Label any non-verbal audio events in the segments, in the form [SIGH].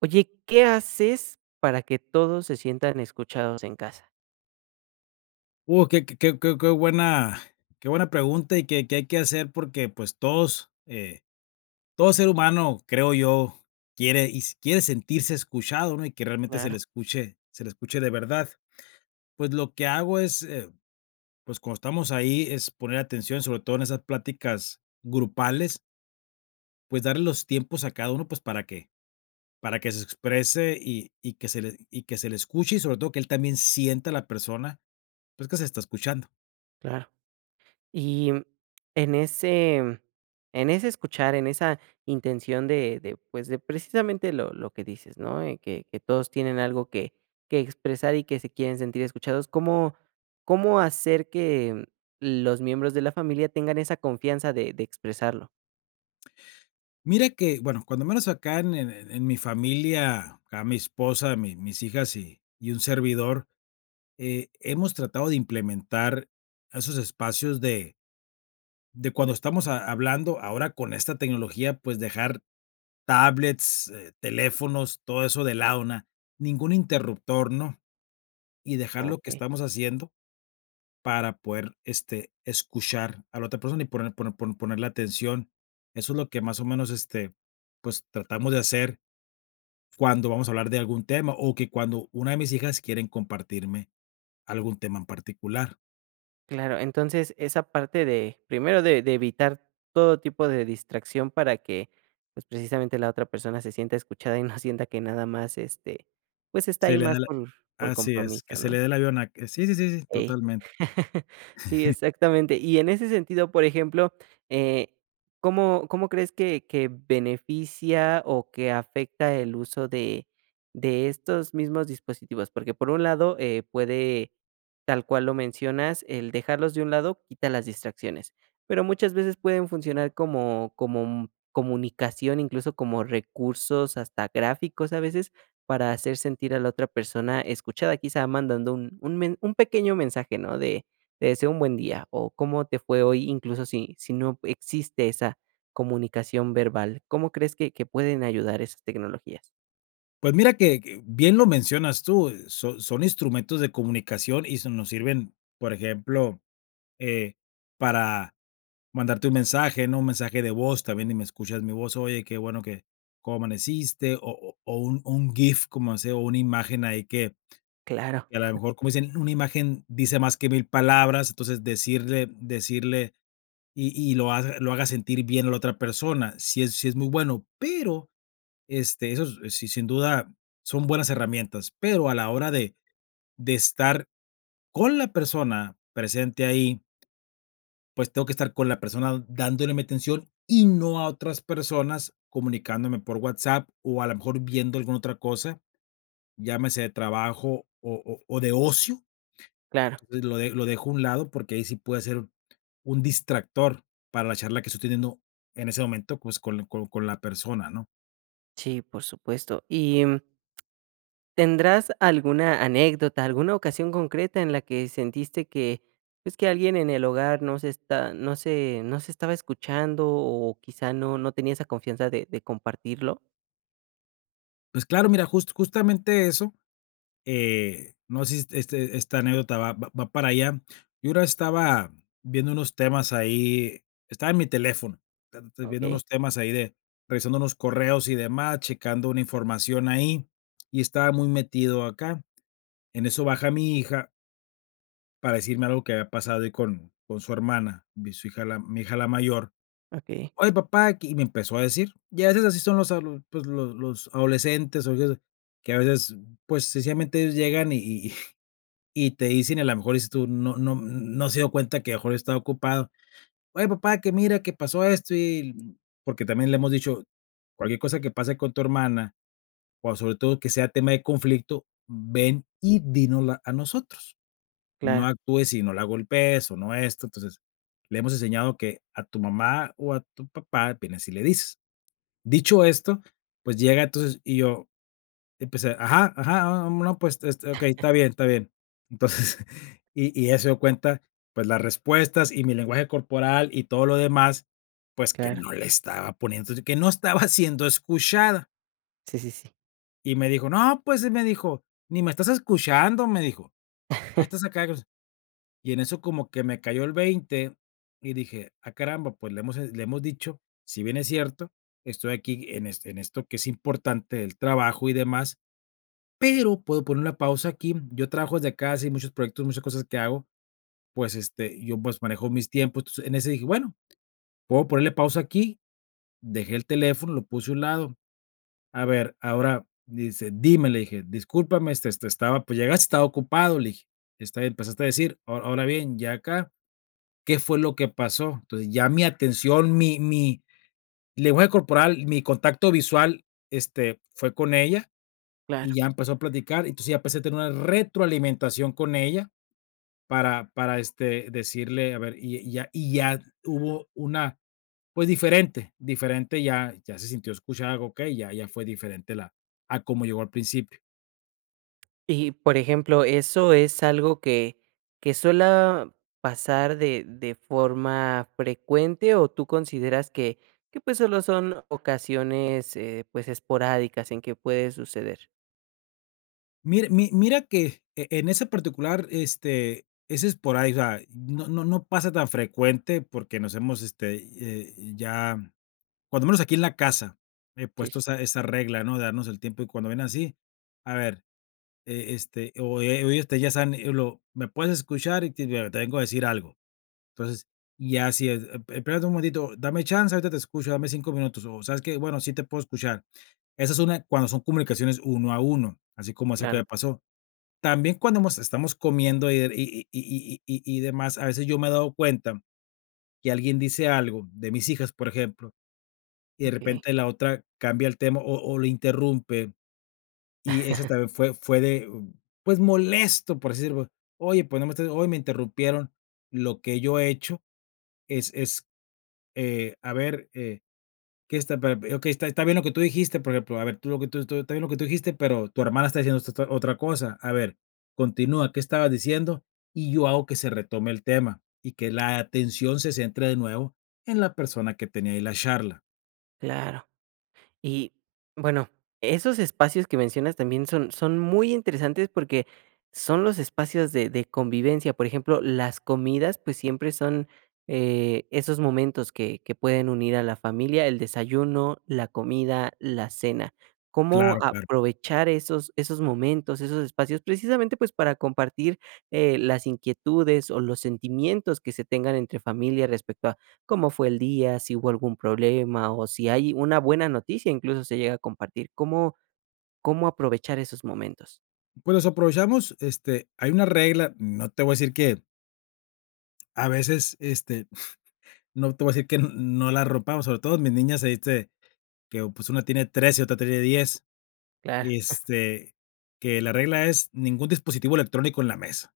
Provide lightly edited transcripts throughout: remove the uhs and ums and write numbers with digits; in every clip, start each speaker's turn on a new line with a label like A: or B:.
A: Oye, ¿qué haces para que todos se sientan escuchados en casa?
B: Uh, qué qué qué qué qué buena qué buena pregunta. Y qué hay que hacer, porque, pues, todo ser humano, creo yo, quiere sentirse escuchado, ¿no? Y que realmente se le
A: Claro,
B: escuche se le escuche de verdad. Pues, lo que hago es, pues, cuando estamos ahí, es poner atención, sobre todo en esas pláticas grupales, pues, darle los tiempos a cada uno, pues, para que se exprese y que se le escuche, y sobre todo que él también sienta a la persona, pues, que se está escuchando.
A: claro. Y en ese en ese escuchar, en esa intención de, pues, de precisamente lo que dices, ¿no? Que todos tienen algo que expresar y que se quieren sentir escuchados, ¿cómo cómo hacer que los miembros de la familia tengan esa confianza de expresarlo?
B: Mira que, bueno, cuando menos acá en mi familia, acá mi esposa, mi mis hijas y un servidor, hemos tratado de implementar esos espacios de cuando estamos ha hablando ahora con esta tecnología, pues, dejar tablets, teléfonos, todo eso de lado, na ningún interruptor, ¿no? Y dejar lo que
A: Okey.
B: estamos haciendo para poder, este, escuchar a la otra persona y ponerle atención. Eso es lo que más o menos, este, pues, tratamos de hacer. Cuando vamos a hablar de algún tema o que cuando una de mis hijas quieren compartirme algún tema en particular.
A: Claro, entonces esa parte de, primero de evitar todo tipo de distracción para que, pues precisamente la otra persona se sienta escuchada y no sienta que nada más, este, pues está
B: Se
A: ahí
B: le da
A: más
B: la
A: por
B: Así es, que
A: compromiso,
B: se
A: ¿no?
B: le dé el avión a que sí, sí, sí, sí,
A: Ey.
B: totalmente.
A: [LAUGHS] Sí, exactamente. Y en ese sentido, por ejemplo, eh, ¿cómo cómo crees que beneficia o que afecta el uso de estos mismos dispositivos? Porque por un lado, puede, tal cual lo mencionas, el dejarlos de un lado quita las distracciones, pero muchas veces pueden funcionar como comunicación, incluso como recursos, hasta gráficos a veces, para hacer sentir a la otra persona escuchada, quizá mandando un pequeño mensaje, ¿no? De te deseo un buen día, o cómo te fue hoy, incluso si no existe esa comunicación verbal. ¿Cómo crees que pueden ayudar esas tecnologías?
B: Pues mira que bien lo mencionas tú, son instrumentos de comunicación y nos sirven, por ejemplo, eh, para mandarte un mensaje, ¿no? Un mensaje de voz también y me escuchas mi voz, oye, qué bueno que cómo amaneciste, o un gif, como hace, o una imagen ahí que
A: Claro,
B: que a lo mejor, como dicen, una imagen dice más que mil palabras. Entonces, decirle y lo haga sentir bien a la otra persona. Sí es muy bueno, pero, este, eso es, sí, sin duda son buenas herramientas, pero a la hora de estar con la persona presente ahí, pues, tengo que estar con la persona dándole mi atención y no a otras personas comunicándome por WhatsApp o a lo mejor viendo alguna otra cosa, llámese de trabajo o de ocio.
A: claro.
B: Lo dejo a un lado porque ahí sí puede ser un distractor para la charla que estoy teniendo en ese momento, pues, con la persona, ¿no?
A: Sí, por supuesto. Y, mm, ¿tendrás alguna anécdota, alguna ocasión concreta en la que sentiste que, pues, que alguien en el hogar no se estaba escuchando, o quizá no tenía esa confianza de compartirlo?
B: Pues claro, mira, justamente eso. No sé si esta anécdota va para allá. Yo ahora estaba viendo unos temas ahí, estaba en mi teléfono, viendo
A: ¿Ok?
B: unos temas ahí, de revisando unos correos y demás, checando una información ahí, y estaba muy metido acá. En eso baja mi hija para decirme algo que había pasado ahí con su hermana, mi hija la mayor.
A: Okey,
B: "Oye, papá", que y me empezó a decir. Y a veces así son los adolescentes, o que a veces, pues, sencillamente ellos llegan y [LAUGHS] y te dicen, y a lo mejor dices tú: "No, no, no se dio cuenta que a lo mejor estaba ocupado". "Oye, papá, que mira, que pasó esto". Y porque también le hemos dicho: "Cualquier cosa que pase con tu hermana, o sobre todo que sea tema de conflicto, ven y dínosla a nosotros, no
A: claro,
B: actúes y no la golpees o no esto". Entonces, le hemos enseñado que a tu mamá o a tu papá vienes y le dices. Dicho esto, pues llega entonces y yo empecé: "Ajá, ajá, ah, no, pues, okey, está bien, está bien". Entonces, [LAUGHS] y ella se dio cuenta, pues, las respuestas y mi lenguaje corporal y todo lo demás, pues, que
A: claro.
B: no le estaba poniendo, que no estaba siendo escuchada.
A: Sí, sí, sí.
B: Y me dijo: "No, pues", me dijo: "Ni me estás escuchando", me dijo. "Ahí estás
A: [LAUGHS]
B: acá". Y en eso como que me cayó el 20 y dije: "Ah, caramba, pues le hemos dicho, si bien es cierto, estoy aquí en esto que es importante, el trabajo y demás, pero puedo poner una pausa aquí". Yo trabajo desde casa y muchos proyectos, muchas cosas que hago, pues, este, yo, pues, manejo mis tiempos. Entonces, en ese dije: "Bueno, puedo ponerle pausa aquí". Dejé el teléfono, lo puse a un lado. "A ver, ahora", dice: "Dime", le dije: "Discúlpame, estaba, pues, llegaste, estaba ocupado", le dije. "Está bien, empezaste a decir, ahora bien, ya acá, qué fue lo que pasó". Entonces, ya mi atención, mi lenguaje corporal, mi contacto visual, este, fue con ella y
A: Claro.
B: ya empezó a platicar. Entonces, ya empecé a tener una retroalimentación con ella para decirle, a ver, y ya hubo una, pues, diferente, ya se sintió escuchada, okey, ya fue diferente la a cómo llegó al principio.
A: Y, por ejemplo, ¿eso es algo que suela pasar de forma frecuente o tú consideras que, pues, solo son ocasiones, pues, esporádicas en que puede suceder?
B: Mira que en ese particular, este, ese es por ahí, o sea, no, no, no pasa tan frecuente porque nos hemos, ya, cuando menos aquí en la casa, he
A: Sí,
B: puesto
A: sí, sí.
B: esa regla, ¿no? De darnos el tiempo y cuando ven así, a ver, o ellos ya saben, lo me puedes escuchar y te vengo a decir algo. Entonces, ya así es, espérate un momentito, dame chance, ahorita te escucho, dame 5 minutos, o ¿sabes que bueno, sí te puedo escuchar? Esa es una, cuando son comunicaciones uno a uno, así como eso que me
A: Claro,
B: pasó. También cuando mos estamos comiendo y demás, a veces yo me he dado cuenta que alguien dice algo, de mis hijas, por ejemplo, y de
A: okey,
B: repente la otra cambia el tema o lo interrumpe, y eso también fue de, pues, molesto, por así decirlo. Oye, pues, no me estás oye, me interrumpieron. Lo que yo he hecho es a ver, Que está pe pe okey, está bien lo que tú dijiste, por ejemplo. A ver, tú lo que tú tú está bien lo que tú dijiste, pero tu hermana está diciendo esta otra cosa. A ver, continúa, ¿qué estabas diciendo? Y yo hago que se retome el tema y que la atención se centre de nuevo en la persona que tenía ahí la charla.
A: claro. Y bueno, esos espacios que mencionas también son, son muy interesantes porque son los espacios de convivencia. Por ejemplo, las comidas, pues siempre son esos momentos que pueden unir a la familia, el desayuno, la comida, la cena. ¿Cómo
B: Claro, claro.
A: aprovechar esos, esos momentos, esos espacios, precisamente pues para compartir las inquietudes o los sentimientos que se tengan entre familia respecto a cómo fue el día, si hubo algún problema o si hay una buena noticia, incluso se llega a compartir? ¿Cómo cómo aprovechar esos momentos?
B: Pues, nos aprovechamos, este, hay una regla, no te voy a decir que a veces, [LAUGHS] no te voy a decir que no la rompamos, sobre todo mis niñas, este, que, pues, una tiene 13 y otra tiene 10.
A: Claro.
B: Este, que la regla es ningún dispositivo electrónico en la mesa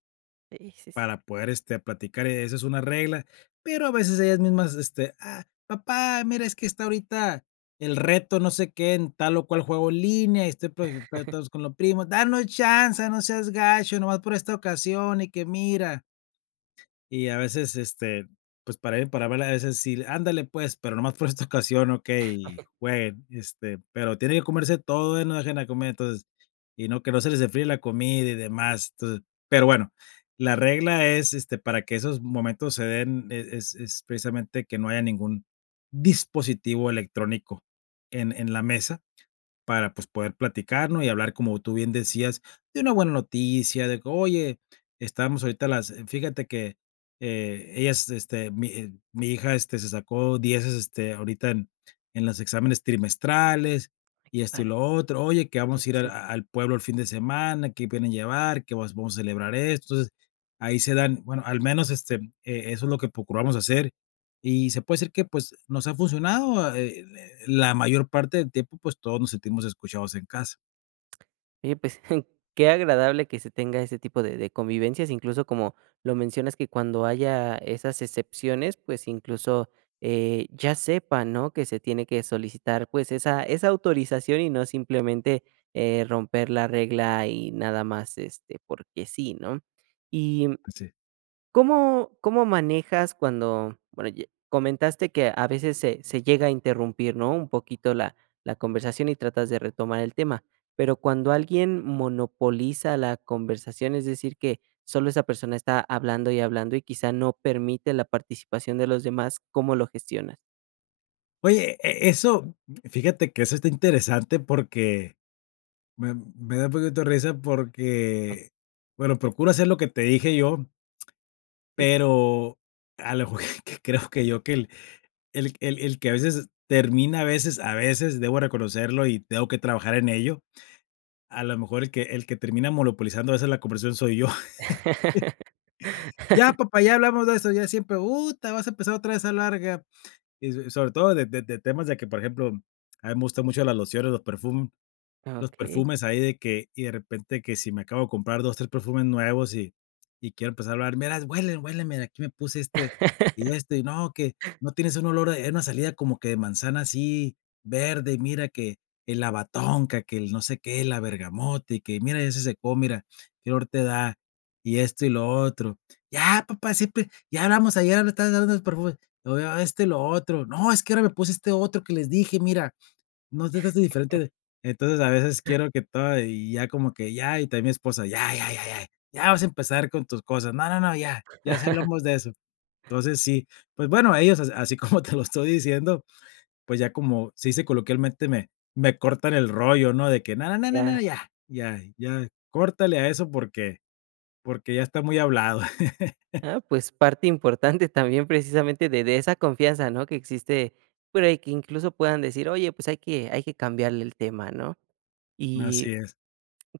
A: Sí, sí, sí.
B: para poder, este, platicar, esa es una regla, pero a veces ellas mismas, este: "Ah, papá, mira, es que está ahorita el reto no sé qué en tal o cual juego en línea y estoy todos con los primos, danos chance, no seas gacho, nomás por esta ocasión y que mira". Y a veces, este, pues, para verla, a veces sí, ándale, pues, pero nomás por esta ocasión, okey, jueguen, este, pero tiene que comerse todo, ¿eh? No dejen a comer, entonces, y no, que no se les enfríe la comida y demás. Entonces, pero bueno, la regla es, este, para que esos momentos se den, es precisamente que no haya ningún dispositivo electrónico en la mesa. Para, pues, poder platicarnos y hablar, como tú bien decías, de una buena noticia, de que: "Oye, estábamos ahorita las fíjate que, ellas, mi hija, este, se sacó dieces, este, ahorita en los exámenes trimestrales,
A: Ay, qué
B: y esto y
A: padre.
B: lo otro. Oye, que
A: Sí,
B: vamos a ir
A: sí, sí.
B: al pueblo el fin de semana, ¿qué vienen a llevar? Que vas vamos a celebrar esto". Entonces, ahí se dan, bueno, al menos, eso es lo que procuramos hacer, y se puede decir que, pues, nos ha funcionado, la mayor parte del tiempo, pues, todos nos sentimos escuchados en casa.
A: Oye, pues, [LAUGHS] qué agradable que se tenga ese tipo de convivencias, incluso como lo mencionas, que cuando haya esas excepciones, pues, incluso, ya sepa, ¿no?, que se tiene que solicitar, pues, esa esa autorización y no simplemente, romper la regla y nada más, este, porque sí, ¿no? Y
B: Sí.
A: ¿cómo cómo manejas cuando, bueno, ye comentaste que a veces se llega a interrumpir, ¿no?, un poquito la la conversación y tratas de retomar el tema, pero cuando alguien monopoliza la conversación, es decir, que solo esa persona está hablando y hablando y quizá no permite la participación de los demás, ¿cómo lo gestionas?
B: Oye, eso, fíjate que eso está interesante porque me da un poquito de risa porque, bueno, procuro hacer lo que te dije yo,
A: Sí.
B: pero a lo mejor [LAUGHS] que creo que yo que el que a veces termina, a veces debo reconocerlo y tengo que trabajar en ello. A lo mejor el que termina monopolizando a veces la conversación soy yo.
A: [LAUGHS]
B: Ya, papá, ya hablamos de eso, ya siempre, te vas a empezar otra vez a larga. Y sobre todo de temas de que, por ejemplo, a mí me gustan mucho las lociones, los perfumes los
A: Okey.
B: perfumes ahí de que y de repente que si me acabo de comprar 2 3 perfumes nuevos y quiero empezar a hablar: "Mira, huele, huele, mira, aquí me puse este y
A: [LAUGHS]
B: este, y no, que no tienes un olor es una salida como que de manzana así verde, y mira que el lavatonca, que el no sé qué, la bergamota, y que mira, ya se secó, mira, qué olor te da, y esto y lo otro". "Ya, papá, siempre ya hablamos ayer, ahora estás dando los perfumes". "Lo este y lo otro". "No, es que ahora me puse este otro que les dije, mira". No te trataste diferente de entonces, a veces quiero que todo y ya como que ya, y también mi esposa: "Ya, ya, ya, ya, ya vas a empezar con tus cosas. No, no, no, ya, ya sí hablamos de eso". Entonces, sí, pues bueno, ellos as así [LAUGHS] como te lo estoy diciendo, pues ya como sí se dice coloquialmente, me cortan el rollo, ¿no? De que: "No, no, no, no, no,
A: Ya.
B: ya, ya, ya, córtale a eso porque ya está muy hablado". [LAUGHS]
A: Ah, pues parte importante también precisamente de esa confianza, ¿no? Que existe por ahí, que incluso puedan decir: "Oye, pues hay que cambiarle el tema", ¿no? Y
B: Así es.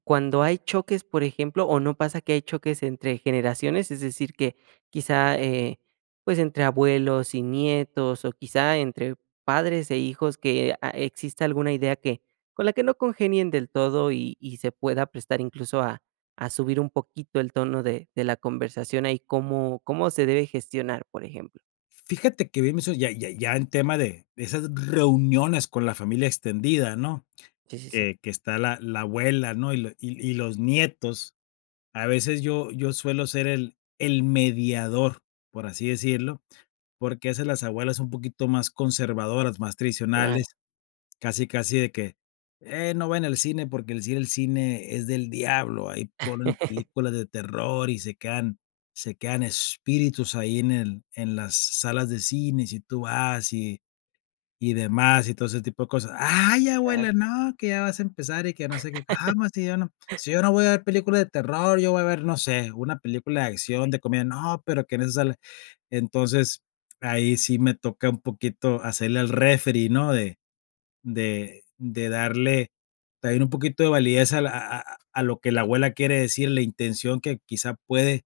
A: cuando hay choques, por ejemplo, o no pasa que hay choques entre generaciones, es decir, que quizá, pues, entre abuelos y nietos, o quizá entre padres e hijos que a exista alguna idea que con la que no congenien del todo y se pueda prestar incluso a subir un poquito el tono de la conversación ahí, ¿cómo cómo se debe gestionar, por ejemplo?
B: Fíjate que bien mencio ya ya ya en tema de esas reuniones con la familia extendida, ¿no?
A: Sí, sí, sí,
B: Que está la abuela, ¿no? Y lo y los nietos. A veces yo suelo ser el mediador, por así decirlo, porque a veces las abuelas un poquito más conservadoras, más
A: claro,
B: tradicionales, casi, casi de que: No vayan al cine porque el cine es del diablo, ahí ponen
A: [LAUGHS]
B: películas de terror y se quedan espíritus ahí en las salas de cine, si tú vas y demás, y todo ese tipo de cosas. "Ay,
A: claro,
B: abuela, no, que ya vas a empezar y que no sé qué". "Cómo si yo no voy a ver películas de terror, yo voy a ver, no sé, una película de acción, de comedia". "No, pero que en eso sale". Entonces, ahí sí me toca un poquito hacerle al referee, ¿no? De darle también un poquito de validez a la a lo que la abuela quiere decir, la intención que quizá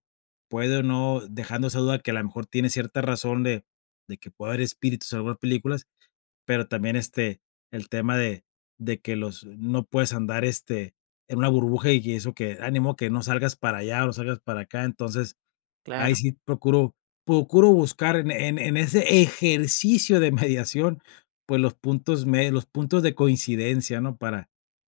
B: puede o no, dejando esa duda que a lo mejor tiene cierta razón de que puede haber espíritus en algunas películas, pero también, el tema de que los no puedes andar, en una burbuja y que eso que ánimo que no salgas para allá o no salgas para acá. Entonces, ahí
A: claro.
B: sí procuro buscar en ese ejercicio de [LAUGHS] mediación, pues, los puntos de coincidencia, ¿no? Para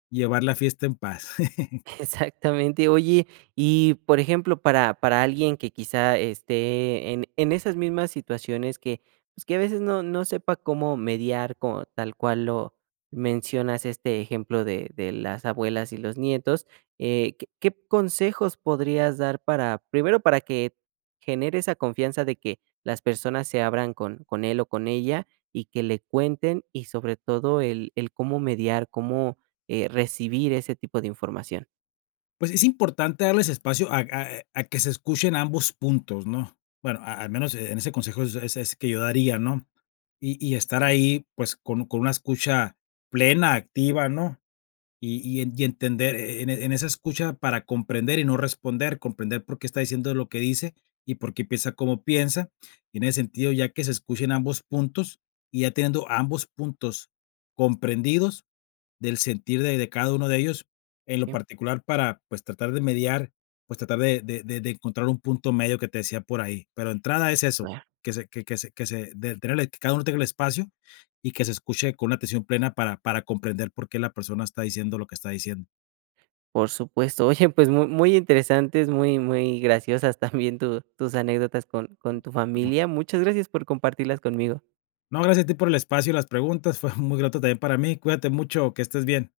B: llevar la fiesta en paz. [LAUGHS]
A: Exactamente. Oye, y por ejemplo, para alguien que quizá esté en esas mismas situaciones que, pues, que a veces no sepa cómo mediar, como tal cual lo mencionas este ejemplo de las abuelas y los nietos, ¿qué qué consejos podrías dar para, primero, para que genere esa confianza de que las personas se abran con él o con ella y que le cuenten? Y sobre todo el cómo mediar, cómo, recibir ese tipo de información.
B: Pues es importante darles espacio a que se escuchen ambos puntos, ¿no? Bueno, a al menos en ese consejo es que yo daría, ¿no? Y estar
A: Sí,
B: ahí, pues, con una escucha plena, activa, ¿no? Y en y entender en esa escucha para comprender y no responder, comprender por qué está diciendo lo que dice y por qué piensa como piensa. Y en ese sentido, ya que se escuchen ambos puntos y ya teniendo ambos puntos comprendidos, del sentir de cada uno de ellos, en lo
A: sí,
B: particular para, pues, tratar de mediar, pues, tratar de encontrar un punto medio que te decía por ahí. Pero entrada es eso,
A: claro,
B: que se de tenerle que cada uno tenga el espacio y que se escuche con una atención plena para comprender por qué la persona está diciendo lo que está diciendo.
A: por supuesto. Oye, pues muy, muy interesantes, muy, muy graciosas también tu- tus anécdotas con tu familia. Muchas gracias por compartirlas conmigo.
B: No, gracias a ti por el espacio y las preguntas, [LAUGHS] fue muy grato también para mí. Cuídate mucho, que estés bien.